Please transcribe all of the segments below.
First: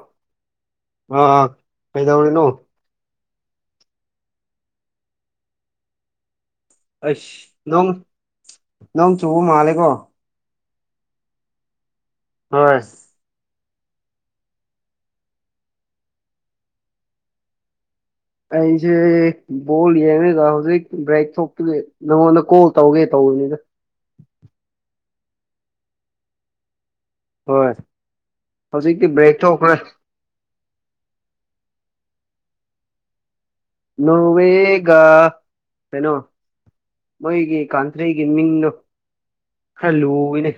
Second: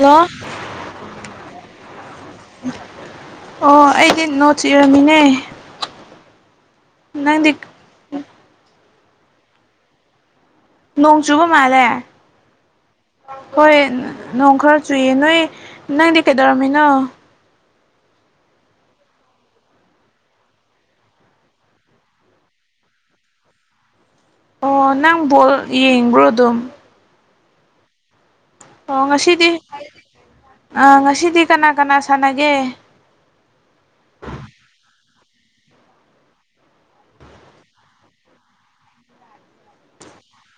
hello ꯑꯥ ꯀꯩꯗꯧꯔꯤꯅꯣ ꯑꯣ ꯑꯩꯗꯤ ꯅꯣꯠꯁ ꯏꯔꯝꯃꯤꯅꯦ ꯑꯁ ꯅꯪꯗꯤ ꯅꯣꯡ-ꯅꯣꯡ ꯆꯨꯕ ꯃꯥꯂꯦꯀꯣ ꯅꯣꯡ ꯆꯨꯕ ꯃꯥꯜꯂꯦ ꯍꯣꯏ ꯍꯣꯏ ꯅꯣꯡ ꯈꯔ ꯆꯨꯏ ꯅꯣꯏ ꯅꯪꯗꯤ ꯀꯩꯗꯧꯔꯝꯃꯤꯅꯣ ꯑꯩꯁꯦ ꯕꯣꯜ ꯌꯦꯡꯉꯒ ꯍꯧꯖꯤꯛ ꯕ꯭ꯔꯦꯛ ꯊꯣꯛꯄꯒꯤ ꯅꯪꯉꯣꯟꯗ ꯀꯣꯜ ꯇꯧꯒꯦ ꯇꯧꯕ ꯍꯅꯤꯗ ꯑꯣ ꯅꯪ ꯕꯣꯜ ꯌꯦꯡꯕ꯭ꯔꯣ ꯑꯗꯨꯝ ꯍꯣꯏ ꯍꯧꯖꯤꯛꯇꯤ ꯕ꯭ꯔꯦꯛ ꯊꯣꯛꯈ꯭ꯔꯦ ꯑꯥ ꯉꯁꯤꯗꯤ ꯀꯅꯥ ꯀꯅꯥ ꯁꯥꯟꯅꯒꯦ ꯅꯣꯔꯋꯥꯌ ꯒꯥ ꯀꯩꯅꯣ ꯃꯣꯏꯒꯤ ꯀꯥꯟꯊꯩꯒꯤ ꯃꯤꯡꯗꯣ ꯈꯔ ꯂꯨꯅꯦꯩ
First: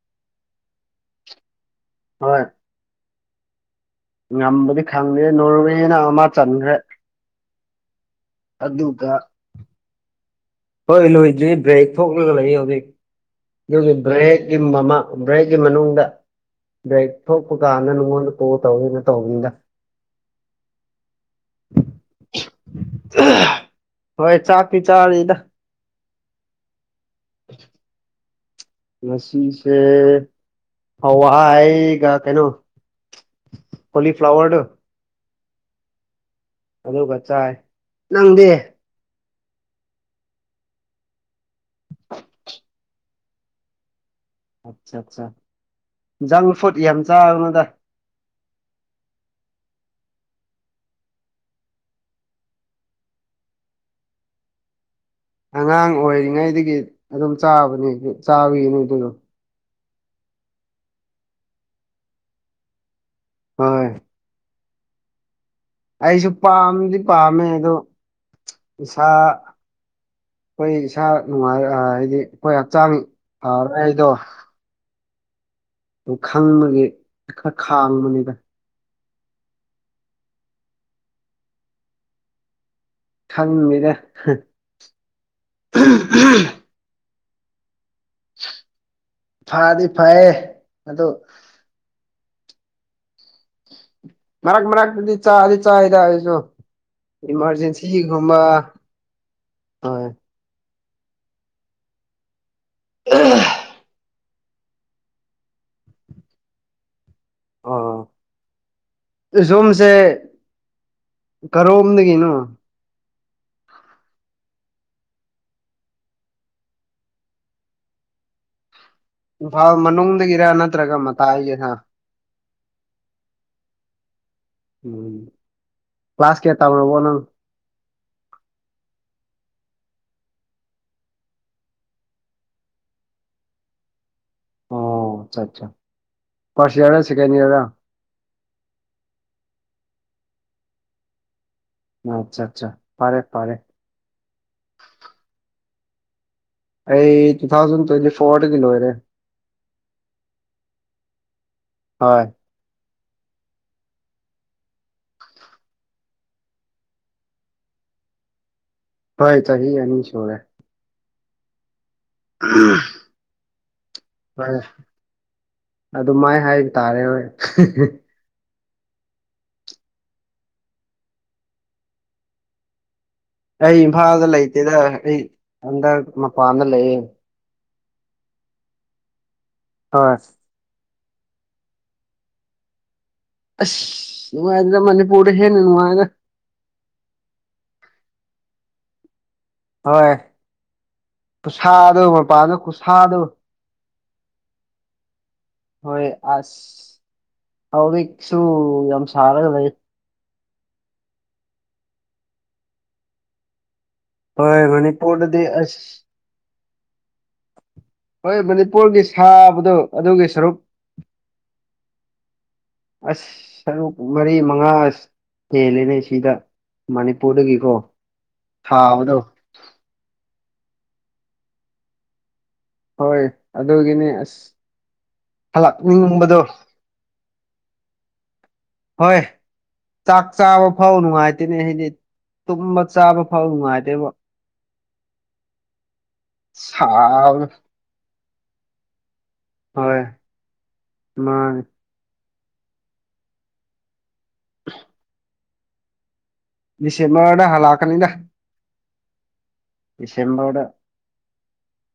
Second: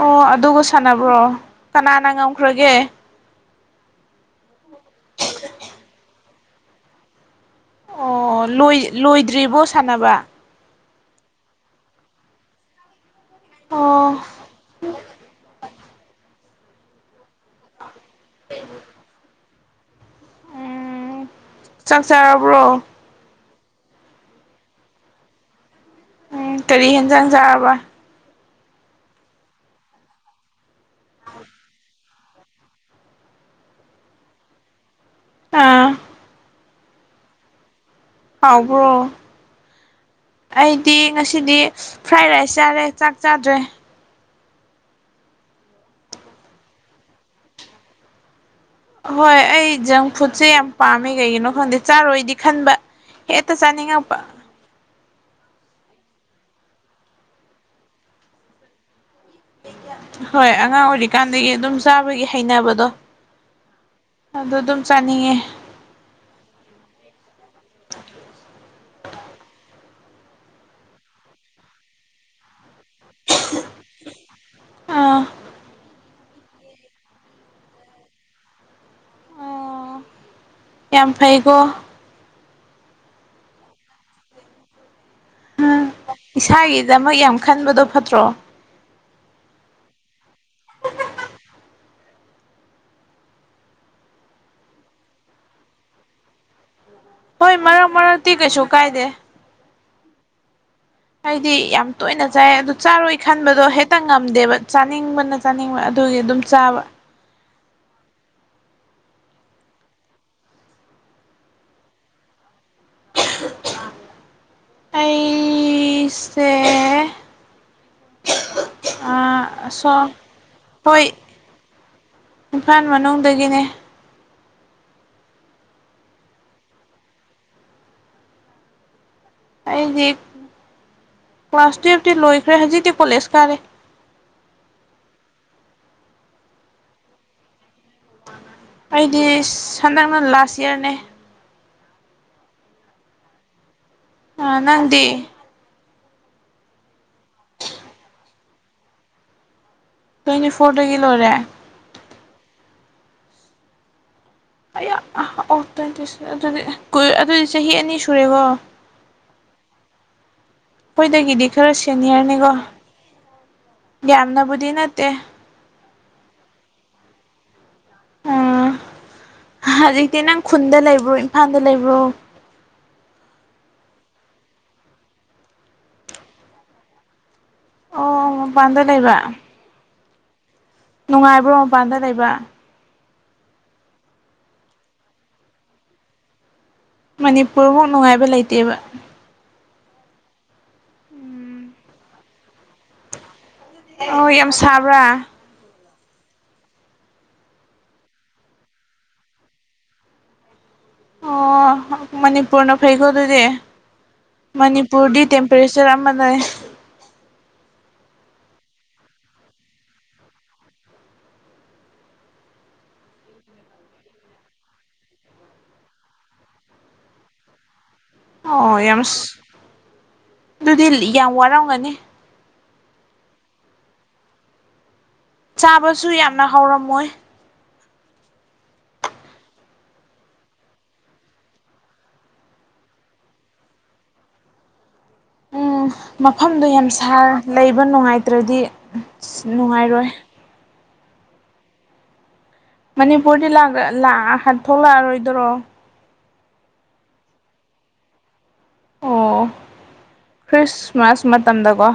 ꯑꯣ ꯑꯗꯨꯒ ꯁꯥꯟꯅꯕ꯭ꯔꯣ ꯀꯅꯥꯅ ꯍꯣꯏ ꯉꯝꯈ꯭ꯔꯒꯦ ꯉꯝꯕꯗꯤ ꯈꯪꯗꯦ ꯅꯣꯔꯋꯦꯅ ꯑꯃ ꯆꯟꯈ꯭ꯔꯦ ꯑꯣ ꯑꯗꯨꯒ ꯂꯣꯏꯗ꯭ꯔꯤꯕꯣ ꯁꯥꯟꯅꯕ ꯍꯣꯏ ꯂꯣꯏꯗ ꯕ꯭ꯔꯦꯛ ꯊꯣꯛꯂꯒ ꯂꯩ ꯍꯧꯖꯤꯛ ꯑꯗꯨꯒꯤ ꯑꯣ ꯕ꯭ꯔꯦꯛ ꯌ ꯃ ꯑꯃ ꯕ꯭ꯔꯦꯛꯀꯤ ꯃꯅꯨꯡꯗ ꯕ꯭ꯔꯦꯛ ꯊꯣꯛꯄ ꯀꯥꯟ ꯅꯉꯅ ꯇꯣ ꯇꯧꯦꯅ ꯇꯧꯋ ꯎꯝ ꯆꯪ ꯆꯔꯕ꯭ꯔꯣ ꯍꯣꯏ ꯆꯥꯛꯇꯤ ꯆꯥꯔꯤꯗ ꯎꯝ ꯀꯔꯤ ꯌꯦꯟꯖꯥꯡ ꯆꯥꯕ ꯉꯁꯤꯁꯦ ꯍꯋꯥꯑꯒ ꯍꯩꯅꯣ ꯍꯣꯂꯤ ꯐ꯭ꯂꯋꯔꯗ ꯑꯥ ꯑꯗꯨꯗꯣ ꯀꯆꯥ ꯍꯥꯎꯕ꯭ꯔꯣ ꯑꯩꯗꯤ ꯉꯁꯤꯗꯤ ꯐ꯭ꯔꯥꯏ ꯔꯥꯏꯁ ꯆꯥꯔꯦ ꯆꯥꯛ ꯆꯥꯗ꯭ꯔꯦ ꯑꯠꯆꯥ ꯑꯠꯆꯥ ꯖꯪ ꯐꯨꯗ ꯌꯥꯝ ꯆꯥꯕꯅꯣꯗ ꯍꯣꯏ ꯑꯩ ꯖꯪ ꯐꯨꯗꯁꯦ ꯌꯥꯝ ꯄꯥꯝꯃꯦ ꯀꯩꯒꯤꯅꯣ ꯈꯪꯗꯦ ꯆꯥꯔꯣꯏꯗꯤ ꯈꯟꯕ ꯑꯦꯠꯇ ꯆꯥꯅꯤꯡꯉꯄꯥ ꯑꯉꯥꯡ ꯑꯣꯏꯔꯤꯉꯩꯗꯒꯤ ꯑꯗꯨꯝ ꯆꯥꯕꯅꯦ ꯆꯥꯕꯒꯤ ꯅ ꯑꯗꯨꯗꯣ ꯍꯣꯏ ꯑꯉꯥꯡ ꯑꯣꯏꯔꯤꯀꯥꯟꯗꯒꯤ ꯑꯗꯨꯝ ꯆꯥꯕꯒꯤ ꯍꯩꯅꯕꯗꯣ ꯍꯣꯏ ꯑꯗꯨꯗ ꯑꯗꯨꯝ ꯆꯥꯅꯤꯡꯉꯦ ꯑꯩꯁꯨ ꯄꯥꯝꯗꯤ ꯄꯥꯝꯃꯦ ꯑꯗꯣ ꯏꯁꯥ ꯑꯩꯈꯣꯏ ꯏꯁꯥ ꯅꯨꯡꯉꯥꯏ ꯍꯥꯏꯗꯤ ꯑꯩꯈꯣꯏ ꯍꯛꯆꯥꯡ ꯐꯔꯣꯏ ꯍꯥꯏꯗꯣ ꯑꯥ ꯑꯗꯨ ꯈꯪꯕꯒꯤ ꯈꯔ ꯈꯥꯡꯕꯅꯤꯗ ꯑꯣ ꯌꯥꯝ ꯐꯩꯀꯣ ꯈꯪꯅꯤꯗ ꯎꯝ ꯏꯁꯥꯒꯤꯗꯃꯛ ꯌꯥꯝ ꯈꯟꯕꯗꯣ ꯐꯠꯇ꯭ꯔꯣ ꯐꯥꯗꯤ ꯐꯑꯦ ꯃꯗꯨ ꯃꯔꯛ ꯃꯔꯛꯗꯤ ꯆꯥ ꯑꯗꯤ ꯆꯥꯗꯁꯨ ꯍꯣꯏ ꯃꯔꯛ ꯃꯔꯛꯇꯤ ꯀꯩꯁꯨ ꯀꯥꯏꯗꯦ ꯍꯣꯏ ꯍꯥꯏꯗꯤ ꯌꯥꯝ ꯇꯣꯏꯅ ꯆꯥꯏ ꯑꯗꯨ ꯆꯥꯔꯣꯏ ꯈꯟꯕꯗꯣ ꯍꯦꯛꯇꯪ ꯉꯝꯗꯦꯕ ꯆꯥꯅꯤꯡꯕꯅ ꯆꯥꯅꯤꯡꯕ ꯑꯗꯨꯒꯤ ꯑꯗꯨꯝ ꯆꯥꯕ ꯑꯥ ꯁꯣꯝꯁꯦ ꯀꯔꯣꯝꯗꯒꯤꯅꯣ ꯑ ꯑꯁꯦ ꯑ ꯏꯝꯐꯥꯜ ꯁꯣ ꯃꯅꯨꯡꯗꯒꯤꯔ ꯅꯠꯇ꯭ꯔꯒ ꯍꯣꯏ ꯃꯇꯥꯏꯒꯤꯔ ꯏꯝꯐꯥꯜ ꯃꯅꯨꯡꯗꯒꯤꯅꯦ ꯎꯝ ꯀ꯭ꯂ꯭ꯂꯥꯥꯁ ꯀꯦ ꯇꯕꯅꯣ ꯐꯅ ꯑꯩꯗꯤ ꯀ꯭ꯂꯥꯁ ꯇꯨꯌꯦꯐꯇꯤ ꯂꯣꯏꯈ꯭ꯔꯦ ꯍꯧꯖꯤꯛꯇꯤ ꯀꯣꯂꯦꯖ ꯀꯥꯔꯦ ꯑꯣ ꯑꯆꯥ ꯑ ꯄꯁꯤꯌꯥꯥ ꯁꯤ ꯀꯦꯅꯤꯗꯥ ꯑꯩꯗꯤ ꯁꯟꯗꯛꯅ ꯂꯥꯁ ꯏꯌꯥꯔꯅꯦ ꯑꯠꯆꯥ ꯑꯠꯆꯥ ꯄꯔꯦ ꯄꯔꯦ ꯅꯪꯗꯤ ꯑꯩ ꯇꯨ ꯊꯥꯎꯖꯟ ꯇ꯭ꯋꯦꯟꯇꯤ ꯐꯣꯔ ꯀꯂꯔꯦ ꯇ꯭ꯋꯦꯟꯇꯤ ꯐꯣꯔꯗꯒꯤ ꯂꯣꯏꯔꯦ ꯍꯣꯏ ꯑꯣ ꯇ꯭ꯋꯦꯟꯇꯤ ꯑꯗꯨꯗꯤ ꯑꯗꯨꯗꯤ ꯆꯍꯤ ꯑꯅꯤ ꯁꯨꯔꯦꯀꯣ ꯍ ꯆ ꯍ ꯑꯅꯤ ꯁꯣꯣꯔ ꯑꯩꯈꯣꯏꯗꯒꯤꯗꯤ ꯈꯔ ꯁꯦꯅꯤꯌꯔꯅꯤꯀꯣ ꯍꯣꯏ ꯌꯥꯝꯅꯕꯨꯗꯤ ꯅꯠꯇꯦ ꯑꯗꯨꯃꯥꯏ ꯍꯥꯏ ꯇꯥꯔꯦ ꯍꯣꯏ ꯎꯝ ꯍꯧꯖꯤꯛꯇꯤ ꯅꯪ ꯈꯨꯟꯗ ꯂꯩꯕ꯭ꯔꯣ ꯏꯝꯐꯥꯜꯗ ꯂꯩꯕ꯭ꯔꯣ ꯑꯩ ꯏꯝꯐꯥꯜꯗ ꯂꯩꯇꯦꯗ ꯑꯩ ꯍꯟꯗꯛ ꯃꯄꯥꯟꯗ ꯂꯩꯌꯦꯦ ꯑꯣ ꯄꯥꯟꯗ ꯂꯩꯕ ꯑꯁ ꯅꯨꯡꯉꯥꯏꯕ꯭ꯔꯣ ꯃꯄꯥꯟꯗ ꯂꯩꯕ ꯑꯁ ꯅꯨꯡꯉꯥꯏꯗꯨꯅ ꯃꯅꯤꯄꯨꯔꯗ ꯍꯦꯟꯅ ꯅꯨꯡꯉꯥꯏꯅ ꯃꯅꯤꯄꯨꯔꯃꯨꯛ ꯅꯨꯡꯉꯥꯏꯕ ꯂꯩꯇꯦꯕ ꯍꯣꯏ ꯎꯝ ꯈꯨꯁꯥꯗꯣ ꯃꯄꯥꯟꯗꯣ ꯈꯨꯠꯁꯥꯗꯣ ꯑ ꯌꯥꯝ ꯁꯥꯕ꯭ꯔꯥ ꯍꯣꯏ ꯑꯁ ꯍꯥꯎ ꯁꯨ ꯌꯥꯝ ꯁꯔ ꯀꯗ ꯑꯣ ꯃꯅꯤꯄꯨꯔꯅ ꯐꯩꯀꯣ ꯑꯗꯨꯗꯤ ꯍꯣꯏ ꯃꯅꯤꯄꯨꯔꯗꯤ ꯃꯅꯤꯄꯨꯔꯗꯗꯤ ꯑꯁ ꯇꯦꯝꯄꯔꯦꯆꯔ ꯑꯃ ꯂꯩ ꯍꯣꯏ ꯃꯅꯤꯄꯨꯔꯒꯤ ꯁꯥꯕꯗꯣ ꯑꯗꯨꯒꯤ ꯁꯔꯨꯛ ꯑꯁ ꯁꯔꯨꯛ ꯃꯔꯤ ꯃꯉꯥ ꯍꯦꯜꯂꯦꯅꯦ ꯁꯤꯗ ꯃꯅꯤꯤꯄꯨꯔꯔ ꯀꯤ ꯀꯣ ꯑꯣ ꯌꯥꯝ ꯑꯗꯨꯗꯤ ꯌꯥꯝ ꯋꯥꯔꯝꯒꯅꯤ ꯍꯣꯏ ꯑꯗꯨꯒꯤꯅꯦ ꯑꯁ ꯆꯥꯕꯁꯨ ꯍꯂꯛꯅꯤꯡꯕꯗꯣ ꯌꯥꯝꯅ ꯍꯥꯎꯔꯝꯃꯣꯏ ꯍꯣꯏ ꯆꯥꯛ ꯆꯥꯕ ꯐꯥꯎ ꯅꯨꯡꯉꯥꯏꯇꯦꯅꯦ ꯍꯥꯏꯗꯤ ꯇꯨꯝꯕ ꯆꯥꯕ ꯐꯥꯎ ꯅꯨꯡꯉꯥꯏꯗꯦꯕ ꯎꯝ ꯃꯐꯝꯗꯣ ꯌꯥꯝ ꯁꯥꯔ ꯁꯥꯕꯅ ꯂꯩꯕ ꯅꯨꯡꯉꯥꯏꯇ꯭ꯔꯗꯤ ꯅꯨꯡꯉꯥꯏꯔꯣꯏ ꯃꯥ ꯃꯅꯤꯄꯨꯔꯗꯤ ꯊꯣꯛꯣꯛ ꯂꯥꯛꯑꯔꯣꯏꯗꯔꯣ ꯗꯤꯁꯦꯝꯕꯔꯗ ꯍꯜꯂꯛꯀꯅꯤꯗ ꯑꯣ ꯗꯤꯁꯦꯝꯕꯔꯗ ꯈ꯭ꯔꯤꯁꯃꯥꯁ ꯃꯇꯝꯗꯀꯣ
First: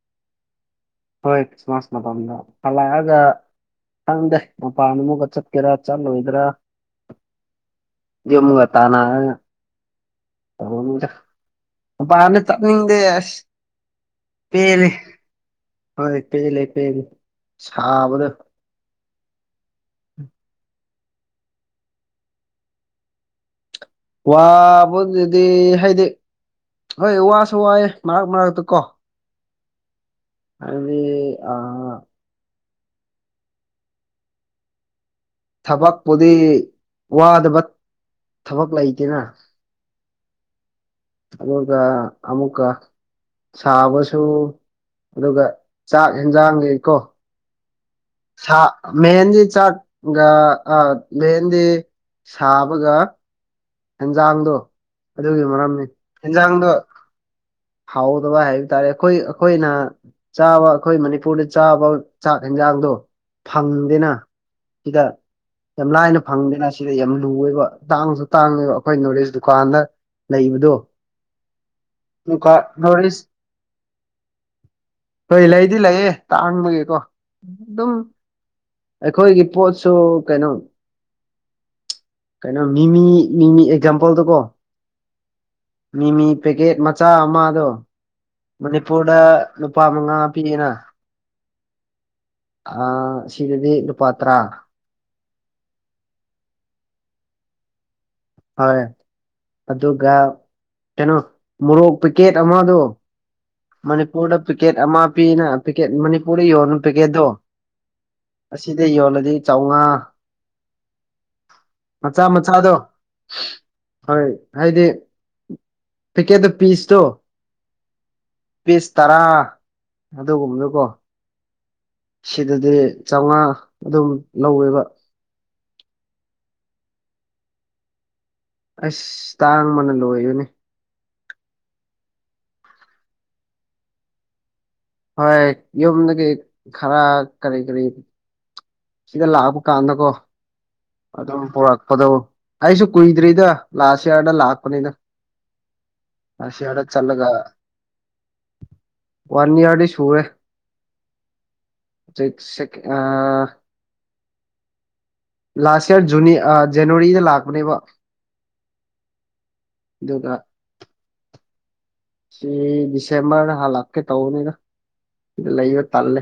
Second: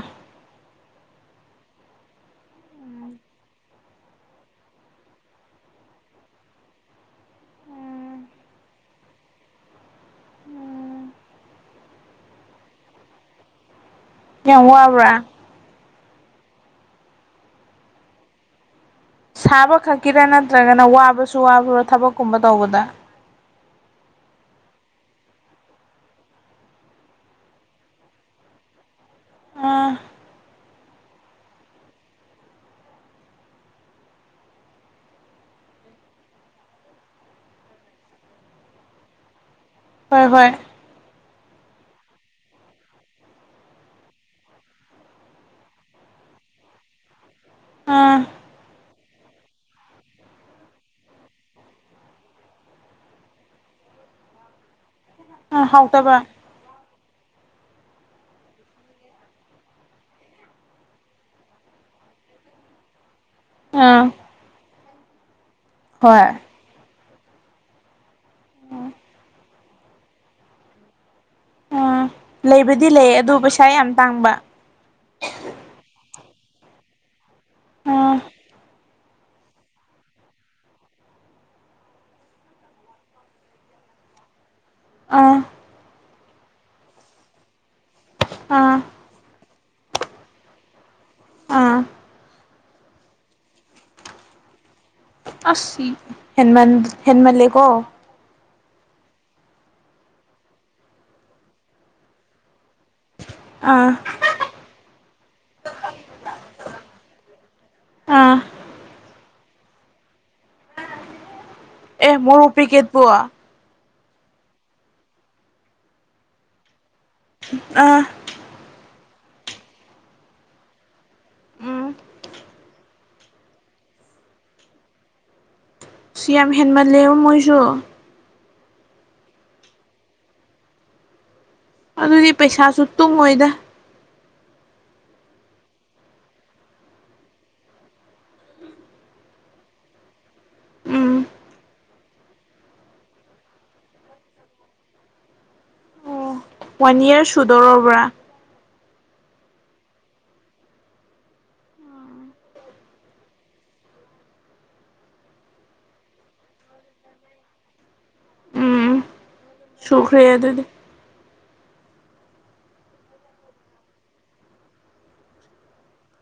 ꯍꯣꯏ ꯈ꯭ꯔꯤꯁꯃꯥꯁ ꯃꯇꯝꯝꯗ ꯐꯂꯑꯒ ꯈꯪꯗꯦ ꯃꯄꯥꯟ ꯑꯃꯒ ꯆꯠꯀꯦꯔꯥ ꯆꯠꯂꯣꯏꯗ꯭ꯔꯥ ꯌꯨꯝꯒ ꯇꯅ ꯄꯥꯅ ꯆꯠꯅꯤꯡꯗꯦꯁ ꯌꯥꯝ ꯋꯥꯕ꯭ꯔꯥ ꯑ ꯂꯩꯀꯦ ꯂꯩꯀ ꯁꯥꯕꯗ ꯁꯥꯕ ꯈꯛꯀꯤꯔ ꯅꯠꯇ꯭ꯔꯒꯅ ꯋꯥꯕꯁꯨ ꯋꯥꯕꯔꯣ ꯊꯕꯛꯀꯨꯝꯕ ꯇꯧꯕꯗ ꯋꯥꯕ ꯑꯗꯨꯗꯤ ꯍꯥꯏꯗꯤ ꯍꯣꯏ ꯋꯥꯁꯨ ꯋꯥꯌꯦ ꯃꯔꯛ ꯃꯔꯛꯇ ꯀꯣ ꯑꯥ ꯑꯗꯨꯗꯒꯤ ꯑ ꯊꯕꯛꯄꯨꯗꯤ ꯋꯥꯗꯕ ꯊꯕꯛ ꯂꯩꯇꯦꯅ ꯍꯣꯏ ꯍꯣꯏ ꯑꯗꯀ ꯑꯃꯨꯀꯥ ꯁꯥꯕꯁꯨ ꯑꯗꯨꯒ ꯆꯥꯛ ꯌꯦꯟꯖꯥꯡꯒꯤꯀꯣ ꯑꯥ ꯁꯥ ꯃꯦꯟꯗꯤ ꯆꯥꯛꯒ ꯑ ꯃꯦꯟꯗꯤ ꯁꯥꯕꯒ ꯍꯦꯟꯖꯥꯡꯗꯣ ꯑꯗꯨꯒꯤ ꯑꯥ ꯃꯔꯝꯅꯤ ꯍꯥꯎꯇꯕ ꯍꯦꯟꯖꯥꯡꯗꯣ ꯍꯥꯎꯗꯕ ꯍꯥꯏꯕ ꯇꯥꯔꯦ ꯑꯩꯈꯣꯏ ꯑꯩꯈꯣꯏꯅ ꯆꯥꯕ ꯑꯩꯈꯣꯏ ꯃꯅꯤꯄꯨꯔꯗ ꯆꯥꯕ ꯆꯥꯛ ꯌꯦꯟꯖꯥꯡꯗꯣ ꯑꯥ ꯐꯪꯗꯦꯅ ꯁꯤꯗ ꯌꯥꯝ ꯂꯥꯏꯅ ꯍꯣꯏ ꯐꯪꯗꯦꯅ ꯁꯤ ꯌꯥꯝ ꯂꯨꯑꯦꯕ ꯇꯥꯡꯁꯨ ꯇꯥꯡꯉꯦꯕ ꯑꯩꯈꯣꯏ ꯅꯣꯂꯦꯖ ꯗꯨꯀꯥꯟꯗ ꯂꯩꯕꯗꯣ ꯑꯥ ꯑꯗꯨꯒ ꯂꯩꯕꯗꯤ ꯅꯣꯔ ꯂꯩ ꯏꯁ ꯑꯗꯨ ꯄꯩꯁꯥ ꯌꯥꯝ ꯇꯥꯡꯕ ꯍꯣꯏ ꯂꯩꯗꯤ ꯂꯩꯌꯦ ꯇꯥꯡꯕꯒꯤꯀꯣ ꯑꯗꯨꯝ ꯑꯥ ꯑꯩꯈꯣꯏꯒꯤ ꯄꯣꯠꯁꯨ ꯀꯩꯅꯣ ꯀꯩꯅꯣ ꯃꯤꯃꯤ ꯃꯤꯃꯤ ꯑꯦꯛꯖꯝꯄꯜꯗ ꯀꯣ ꯑꯥ ꯃꯤꯃꯤ ꯄꯦꯛꯀꯦꯠ ꯃꯆꯥ ꯑꯃꯗꯣ ꯑꯥ ꯃꯅꯤꯄꯨꯔꯗ ꯂꯨꯄꯥ ꯃꯉꯥ ꯄꯤꯌꯦꯅ ꯑꯥ ꯑ ꯁꯤꯒꯤꯗꯤ ꯅꯨꯨꯄꯥ ꯇꯔꯥ ꯑꯁ ꯍꯃ ꯍꯃꯜꯂꯦꯀꯣ ꯍꯣꯏ ꯑꯗꯨꯒ ꯀꯩꯅꯣ ꯃꯣꯔꯣꯛ ꯄꯦꯛꯀꯦꯠ ꯑꯃꯗꯣ ꯑꯥ ꯃꯅꯤꯄꯨꯔꯗ ꯄꯦꯀꯦꯠ ꯑꯃ ꯄꯤꯅ ꯄꯀꯦꯠ ꯃꯅꯤꯄꯨꯔꯗ ꯌꯣꯟꯅꯨ ꯄꯦꯀꯦꯠꯇꯣ ꯑꯥ ꯑꯁꯤꯗ ꯌꯣꯜꯂꯗꯤ ꯆꯥꯝꯃꯉꯥ ꯑꯦ ꯃꯆꯥ ꯃꯣꯔ ꯑꯣ ꯄ ꯃꯆꯥꯗꯣ ꯀꯦꯠ ꯄꯋꯥ ꯍꯣꯏ ꯍꯥꯏꯗꯤ ꯄꯤꯀꯦꯠꯇ ꯄꯤꯁꯇꯣ ꯑꯥ ꯄꯤꯁ ꯇꯔꯥ ꯑꯗꯨꯒꯨꯝꯕꯗꯨꯀꯣ ꯎꯝ ꯁꯤꯗꯗꯤ ꯆꯥꯝꯃꯉꯥ ꯑꯗꯨꯝ ꯂꯧꯋꯦꯕ ꯁꯤ ꯌꯥꯝ ꯍꯦꯟꯃꯜꯂꯦꯕ ꯃꯣꯏꯁꯨ ꯑꯁ ꯇꯥꯡ ꯑꯃꯅ ꯂꯣꯏꯔꯨꯅꯦ ꯑꯗꯨꯗꯤ ꯄꯩꯁꯥꯁꯨ ꯇꯨꯡꯉꯣꯏꯗ ꯍꯣꯏ ꯌꯨꯝꯗꯒꯤ ꯈꯔ ꯀꯔꯤ ꯀꯔꯤ ꯁꯤꯗ ꯂꯥꯛꯄ ꯀꯥꯟꯗꯀꯣ ꯎꯝ ꯑꯗꯨꯝ ꯄꯔꯛꯄꯗꯣ ꯑꯩꯁꯨ ꯀꯨꯏꯗ꯭ꯔꯤꯗ ꯂꯥꯁ ꯏꯌꯥꯔꯗ ꯂꯥꯛꯄꯅꯤꯅ ꯑꯣ ꯑꯁꯤ ꯌꯥꯔꯒ ꯋꯥꯟ ꯌꯔ ꯆꯜꯂꯒ ꯁꯨꯗꯧꯔꯕ꯭ꯔꯥ ꯋꯥꯟ ꯏꯌꯥꯔꯗꯤ ꯁꯨꯦ ꯑ ꯂꯥꯁ ꯏꯌꯥꯔ ꯖꯨꯅꯤ ꯖꯅꯋꯥꯔꯤꯗ ꯂꯥꯛꯄꯅꯦꯕ ꯎꯝ ꯁꯨꯈ꯭ꯔꯦ ꯑꯗꯨꯒ ꯑꯗꯨꯗꯤ ꯁꯤ ꯗꯤꯁꯦꯝꯕꯔ ꯍꯥꯂꯛꯀꯦ ꯇꯧꯅꯦꯗ ꯏ ꯂꯩ ꯂꯩꯕ ꯇꯜꯂꯦ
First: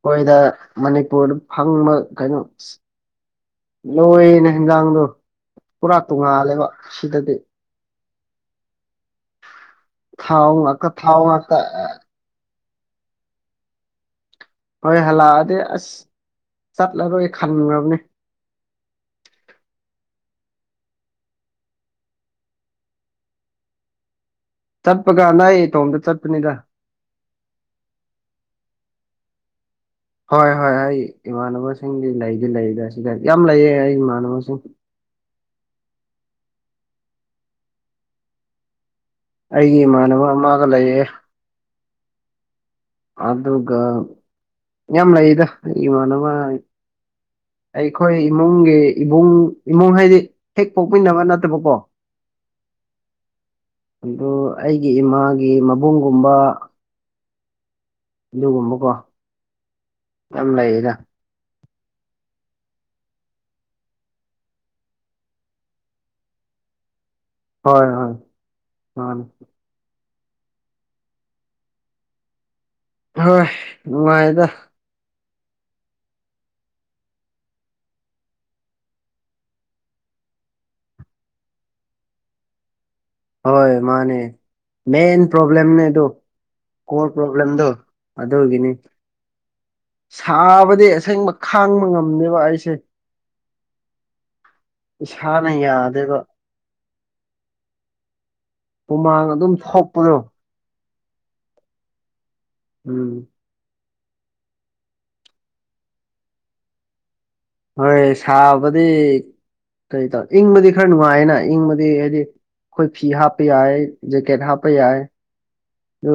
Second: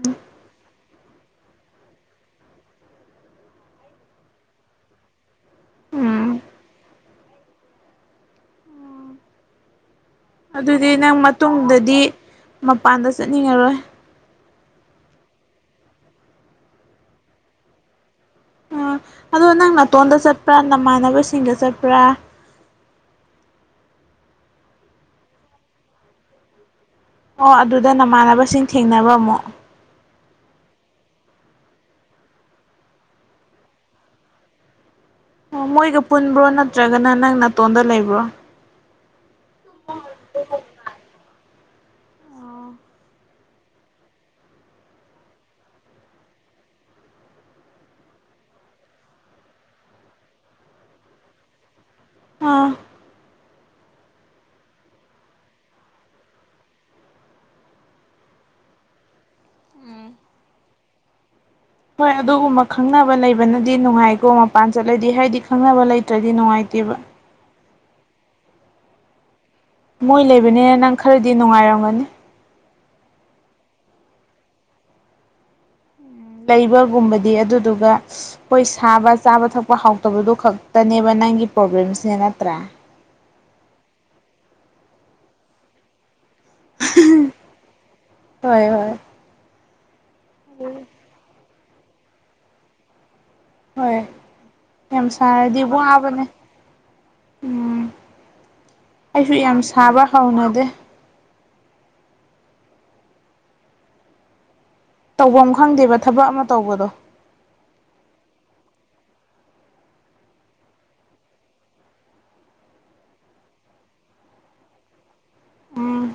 ꯑꯩꯈꯣꯏꯗ ꯃꯅꯤꯄꯨꯔꯗ ꯐꯪꯕ ꯀꯩꯅꯣ ꯂꯣꯏꯅ ꯍꯟꯖꯥꯡꯗꯣ ꯄꯨꯔꯥ ꯎꯝ ꯇꯣꯡꯉꯥꯜꯂꯦꯕ ꯁꯤꯗꯗꯤ ꯊꯥꯎ ꯉꯥꯛꯇ ꯑꯗꯨꯗꯤ ꯅꯪ ꯊꯥꯎ ꯉꯥꯛꯇ ꯃꯇꯨꯡꯗꯗꯤ ꯃꯄꯥꯟꯗ ꯆꯠꯅꯤꯡꯉꯔꯣꯏ ꯍꯣꯏ ꯍꯂꯛꯑꯗꯤ ꯑꯁ ꯆꯠꯂꯔꯣꯏꯒ ꯈꯟꯅꯤꯡꯕꯅꯤ ꯥ ꯑꯗꯣ ꯅꯪ ꯅꯥꯇꯣꯟꯗ ꯆꯠꯄ꯭ꯔꯥ ꯅꯃꯥꯟꯅꯕꯁꯤꯡꯗ ꯆꯠꯄ꯭ꯔꯥ ꯆꯠꯄꯒ ꯅ ꯑꯩ ꯊꯣꯝꯗ ꯆꯠꯄꯅꯤꯗ ꯑꯣ ꯑꯗꯨꯗ ꯅꯃꯥꯟꯅꯕꯁꯤꯡ ꯊꯦꯡꯅꯕ ꯑꯃꯨ ꯍꯣꯏ ꯍꯣꯏ ꯑꯩ ꯏꯃꯥꯟꯅꯕꯁꯤꯡꯒꯤꯗꯤ ꯂꯩꯗꯤ ꯂꯩꯒ ꯁꯤꯒ ꯌꯥꯝ ꯂꯩꯌꯦ ꯑꯩ ꯏꯃꯥꯟꯅꯕꯁꯤꯡ ꯑꯣ ꯃꯣꯏꯒ ꯄꯨꯟꯕ꯭ꯔꯣ ꯅꯠꯇ꯭ꯔꯒꯅ ꯅꯪ ꯅꯥꯇꯣꯟꯗ ꯂꯩꯕ꯭ꯔꯣ ꯑꯩꯒꯤ ꯏꯃꯥꯟꯅꯕ ꯑꯃꯒ ꯂꯩꯌꯦ ꯑꯗꯨꯒ ꯌꯥꯝ ꯂꯩꯗ ꯏꯃꯥꯟꯅꯕ ꯑꯩꯈꯣꯏ ꯏꯃꯨꯡꯒꯤ ꯏꯕꯨꯡ ꯏꯃꯨꯡ ꯍꯥꯏꯗꯤ ꯍꯦꯛ ꯄꯣꯛꯃꯤꯟꯅꯕ ꯅꯠꯇꯕꯀꯣ ꯑꯥ ꯑꯗꯨ ꯑꯩꯒꯤ ꯏꯃꯥꯒꯤ ꯃꯕꯨꯡꯒꯨꯝꯕ ꯑꯗꯨꯒꯒꯨꯝꯕꯀꯣ ꯌꯥꯝ ꯂꯩ ꯂꯩꯔ ꯍꯣꯏ ꯑꯗꯨꯒꯨꯝꯕ ꯈꯪꯅꯕ ꯂꯩꯕꯅꯗꯤ ꯅꯨꯡꯉꯥꯏꯀꯣ ꯃꯄꯥꯟ ꯆꯠꯂꯗꯤ ꯍꯥꯏꯗꯤ ꯈꯪꯅꯕ ꯂꯩꯇ꯭ꯔꯗꯤ ꯅꯨꯡꯉꯥꯏꯇ ꯑꯗꯨꯒꯕ ꯍꯣꯏ ꯍꯣꯏ ꯍꯣꯏ ꯃꯣꯏ ꯂꯩꯕꯅꯤ ꯅꯪ ꯈꯔꯗꯤ ꯅꯨꯡꯉꯥꯏꯔꯝꯒꯅꯤ ꯍꯣꯏ ꯃꯅꯨꯡꯥꯏꯗ ꯂꯩꯕꯒꯨꯝꯕꯗꯤ ꯑꯗꯨꯗꯨꯒ ꯑꯩꯈꯣꯏ ꯁꯥꯕ ꯆꯥꯕ ꯊꯛꯄ ꯍꯥꯎꯇꯕꯗꯨ ꯈꯛꯇꯅꯦꯕ ꯅꯪꯒꯤ ꯄ꯭ꯔꯣꯕ꯭ꯂꯦꯝꯁꯅꯦ ꯅꯠꯇ꯭ꯔꯥ ꯍꯣꯏ ꯃꯥꯅꯦ ꯃꯦꯟ ꯄ꯭ꯔꯣꯕꯂꯦꯝꯅꯦꯗꯣ ꯀ ꯄ꯭ꯔꯣꯕ꯭ꯂꯦꯝꯗꯣ ꯍꯣꯏ ꯑꯗꯨꯒꯤꯅꯤ ꯍꯣꯏ ꯁꯥꯕꯗꯤ ꯑꯁꯦꯡꯕ ꯈꯥꯡꯕ ꯉꯝꯅꯦꯕ ꯑꯩꯁꯦ ꯍꯣꯏ ꯌꯥꯝ ꯏꯁꯥꯅ ꯁꯥꯔꯗꯤ ꯌꯥꯗꯦꯕ ꯋꯥꯉꯕꯅꯦ ꯎꯝ ꯍꯨꯃꯥꯡ ꯑꯩꯁꯨ ꯑꯗꯨꯝ ꯌꯥꯝ ꯁꯥꯕ ꯊꯣꯛꯄꯗꯣ ꯍꯧꯥꯎꯅꯗꯦ ꯎꯝ ꯇꯧꯕꯐꯝ ꯑꯃ ꯈꯪꯗꯦꯕ ꯊꯕꯛ ꯑꯃ ꯇꯧꯕꯗꯣ ꯍꯣꯏ ꯁꯥꯕꯗꯤ ꯀꯩ ꯇ ꯏꯪ ꯃ ꯈꯔ ꯅꯨꯅꯨꯡꯉꯑꯅ ꯏꯪ ꯃ ꯍꯥꯏꯗꯤ ꯑꯩꯈꯣꯏ ꯐꯤ ꯍꯥꯞꯄ ꯌꯥꯏ ꯖꯦꯀꯦꯠ ꯍꯥꯞꯄ ꯌꯥꯏ ꯎꯝ ꯑꯗꯨ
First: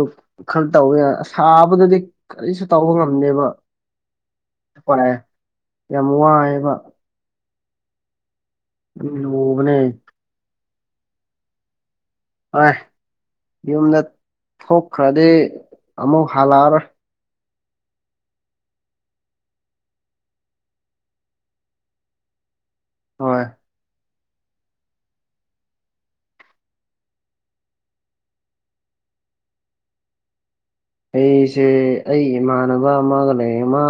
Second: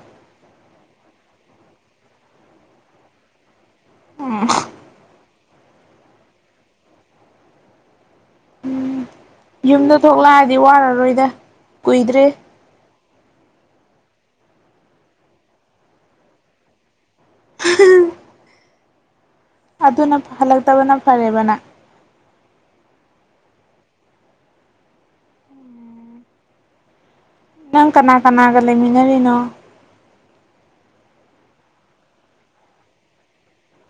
ꯈꯔ ꯇꯧꯋꯦ ꯑꯁꯥꯕꯗꯗꯤ ꯀꯔꯤꯁꯨ ꯇꯧꯕ ꯉꯝꯅꯦꯕ ꯎꯝ ꯦ ꯌꯥꯝꯃꯨꯕ ꯂꯨꯕꯅꯦ ꯌꯨꯝꯗ ꯊꯣꯛꯂꯛꯑꯗꯤ ꯋꯥꯔꯔꯣꯏꯗ ꯀꯨꯏꯗ꯭ꯔꯦ ꯑꯥꯏ ꯌꯨꯝꯗ ꯊꯣꯛꯈ꯭ꯔꯗꯤ ꯑꯃꯨꯛ ꯍꯜꯂꯛꯑꯔꯣꯏ [unintelligible] ꯑꯗꯨꯅ ꯍꯜꯂꯛꯇꯕꯅ ꯐꯔꯦꯕꯅ ꯍꯣꯏ ꯅꯪ ꯀꯅꯥ ꯀꯅꯥꯒ ꯂꯩꯃꯤꯟꯅꯔꯤꯅꯣ ꯑꯩꯁꯦ ꯑꯩ ꯏꯃꯥꯟꯅꯕ ꯑꯃꯒ ꯂꯩ ꯑꯃ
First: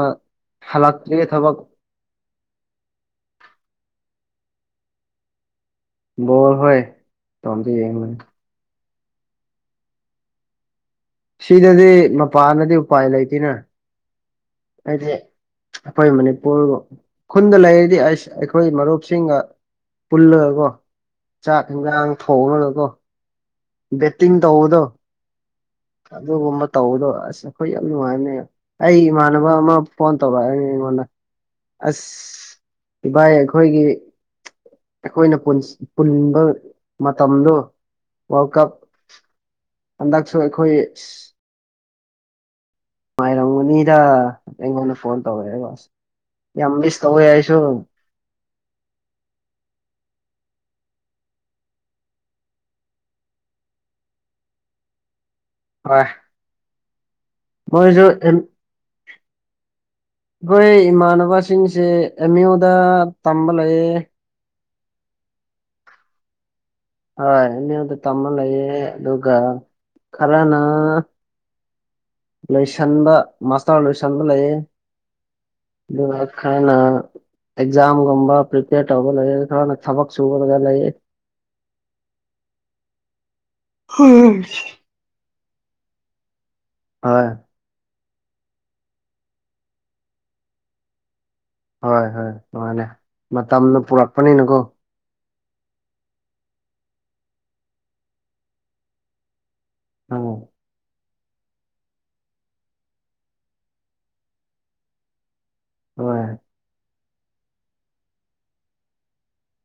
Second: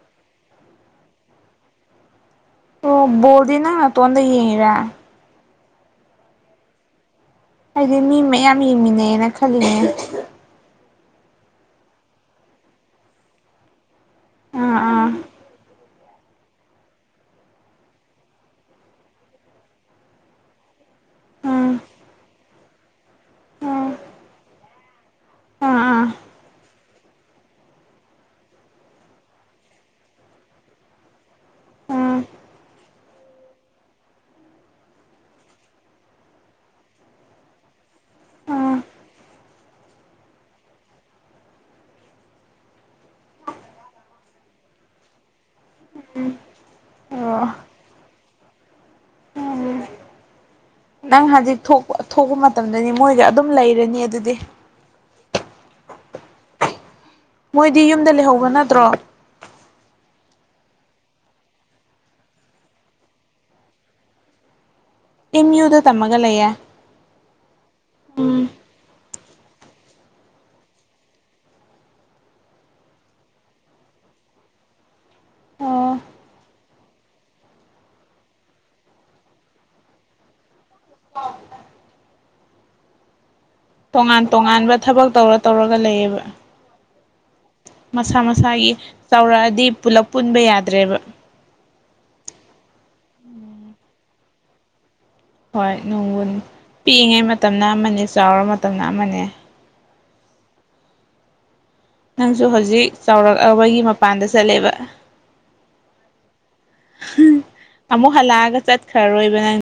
ꯍꯂꯛ ꯊ ꯊꯕꯛ ꯣꯜꯗꯤꯅ ꯅ ꯇꯣꯗ ꯌꯦꯔ ꯣ ꯍꯣꯏ ꯇꯣꯝꯇ ꯍꯥꯏꯗꯤ ꯌꯦꯡꯕꯅꯤ ꯃꯤ ꯃꯌꯥꯝ ꯌꯦꯡꯃꯤꯟꯅꯩꯅ ꯈꯜꯂꯤꯅꯦ ꯁꯤꯗꯗꯤ ꯃꯄꯥꯟꯅꯗꯤ ꯎꯄꯥꯏ ꯂꯩꯇꯦꯅ ꯑꯥ ꯑꯥ ꯑꯗꯦ ꯑꯩꯈꯣꯏ ꯃꯅꯤꯄꯨꯔ ꯈꯨꯟꯗ ꯂꯩꯔꯗꯤ ꯑꯩꯈꯣꯏ ꯃꯔꯨꯞꯁꯤꯡꯒ ꯄꯨꯜꯂꯒꯣ ꯆꯥꯛ ꯎꯝ ꯌꯦꯟꯖꯥꯡ ꯊꯣꯡꯉꯒꯣ ꯎꯝ ꯕꯦꯠꯇꯤꯡ ꯇꯧꯕꯗꯣ ꯑꯥ ꯑꯥ ꯑꯗꯨꯒꯨꯝꯕ ꯇꯧꯕꯗꯣ ꯑꯁ ꯑꯩꯈꯣꯏ ꯌꯥꯝ ꯅꯨꯡꯉꯥꯏꯔꯅꯦ ꯑꯩ ꯏꯃꯥꯟꯅꯕ ꯑꯃ ꯐꯣꯟ ꯇꯧꯔꯛꯑꯅꯤ ꯑꯩꯉꯣꯟꯗ ꯑꯁ ꯎꯝ ꯏꯚꯏ ꯑꯩꯈꯣꯏꯒꯤ ꯑꯩꯈꯣꯏꯅ ꯄꯨꯟꯕ ꯃꯇꯝꯗꯣ ꯋꯥꯔꯜ ꯀꯞ ꯎꯝ ꯍꯟꯗꯛꯁꯨ ꯑꯩꯈꯣꯏ ꯉꯥꯏꯔꯝꯒꯅꯤꯗ ꯑꯩꯉꯣꯟꯗ ꯐꯣꯟ ꯇꯧꯔꯛꯑꯦ ꯋꯥꯁꯦ ꯌꯥꯝꯕꯤꯁ ꯇꯧ ꯑꯣ ꯌꯥꯏꯁꯨ ꯎꯝ ꯅꯪ ꯍꯧꯖꯤꯛ ꯊꯣꯛꯄ ꯃꯇꯝꯗꯅꯤ ꯃꯣꯏꯒ ꯑꯗꯨꯝ ꯂꯩꯔꯅꯤ ꯑꯗꯨꯗꯤ ꯍꯣꯏ ꯃꯣꯏꯗꯤ ꯃꯣꯏꯁꯨ ꯌꯨꯝꯗ ꯂꯩꯍꯧꯕ ꯅꯠꯇ꯭ꯔꯣ ꯑꯩꯈꯣꯏ ꯏꯃꯥꯟꯅꯕꯁꯤꯡꯁꯦ ꯑꯦꯝ ꯌꯨꯗ ꯇꯝꯕ ꯂꯩꯌꯦ ꯏꯝ ꯌꯨꯗ ꯇꯃꯒ ꯂꯩꯌꯦꯦ ꯍꯣꯏ ꯃꯤꯣꯟꯗ ꯇꯃ ꯂꯩꯌꯦꯦ ꯑꯗꯨꯒ ꯈꯔꯅ ꯂꯣꯏꯁꯟꯕ ꯃꯥꯁꯇꯔ ꯂꯣꯏꯁꯟꯕ ꯂꯩꯌꯦ ꯑꯣ ꯑꯗꯨꯒ ꯀꯅ ꯑꯦꯛꯖꯥꯝꯒꯨꯝꯕ ꯄ꯭ꯔꯤꯄꯦꯌꯔ ꯇꯧꯕ ꯂꯩ ꯈꯔꯅ ꯊꯕꯛ ꯁꯨꯕ ꯂꯩꯌꯦ [inaudible] [inaudible] ꯇꯣꯉꯥꯟ ꯍꯣꯏ ꯇꯣꯉꯥꯟꯕ ꯊꯕꯛ ꯇꯧꯔ ꯇꯧꯔꯒ ꯂꯩꯌꯦꯕ ꯑ ꯃꯁꯥ ꯃꯁꯥꯒꯤ ꯆꯥꯎꯔꯛꯑꯗꯤ ꯄꯨꯂꯞ ꯄꯨꯟꯕ ꯌꯥꯗ꯭ꯔꯦꯕ ꯍꯣꯏ ꯍꯣꯏ ꯅꯨꯡꯉꯅꯤ ꯃꯇꯝꯗꯨ ꯄꯨꯔꯛꯄꯅꯤꯅꯀꯣ ꯍꯣꯏ ꯅꯣꯡꯕꯨꯜ ꯄꯤꯛꯏꯉꯩ ꯃꯇꯝꯅ ꯑꯃ ꯆꯥꯎꯔꯕ ꯃꯇꯝꯅ ꯑꯃꯅꯦ ꯑ ꯅꯪꯁꯨ ꯍꯧꯖꯤꯛ ꯆꯥꯎꯔꯥꯛꯕꯒꯤ ꯃꯄꯥꯟꯗ ꯆꯠꯂꯦꯕ ꯑꯥ ꯑꯃꯨꯛ ꯍꯜꯂꯛꯑꯒ ꯆꯠꯈ꯭ꯔꯔꯣꯏꯕ ꯅꯪ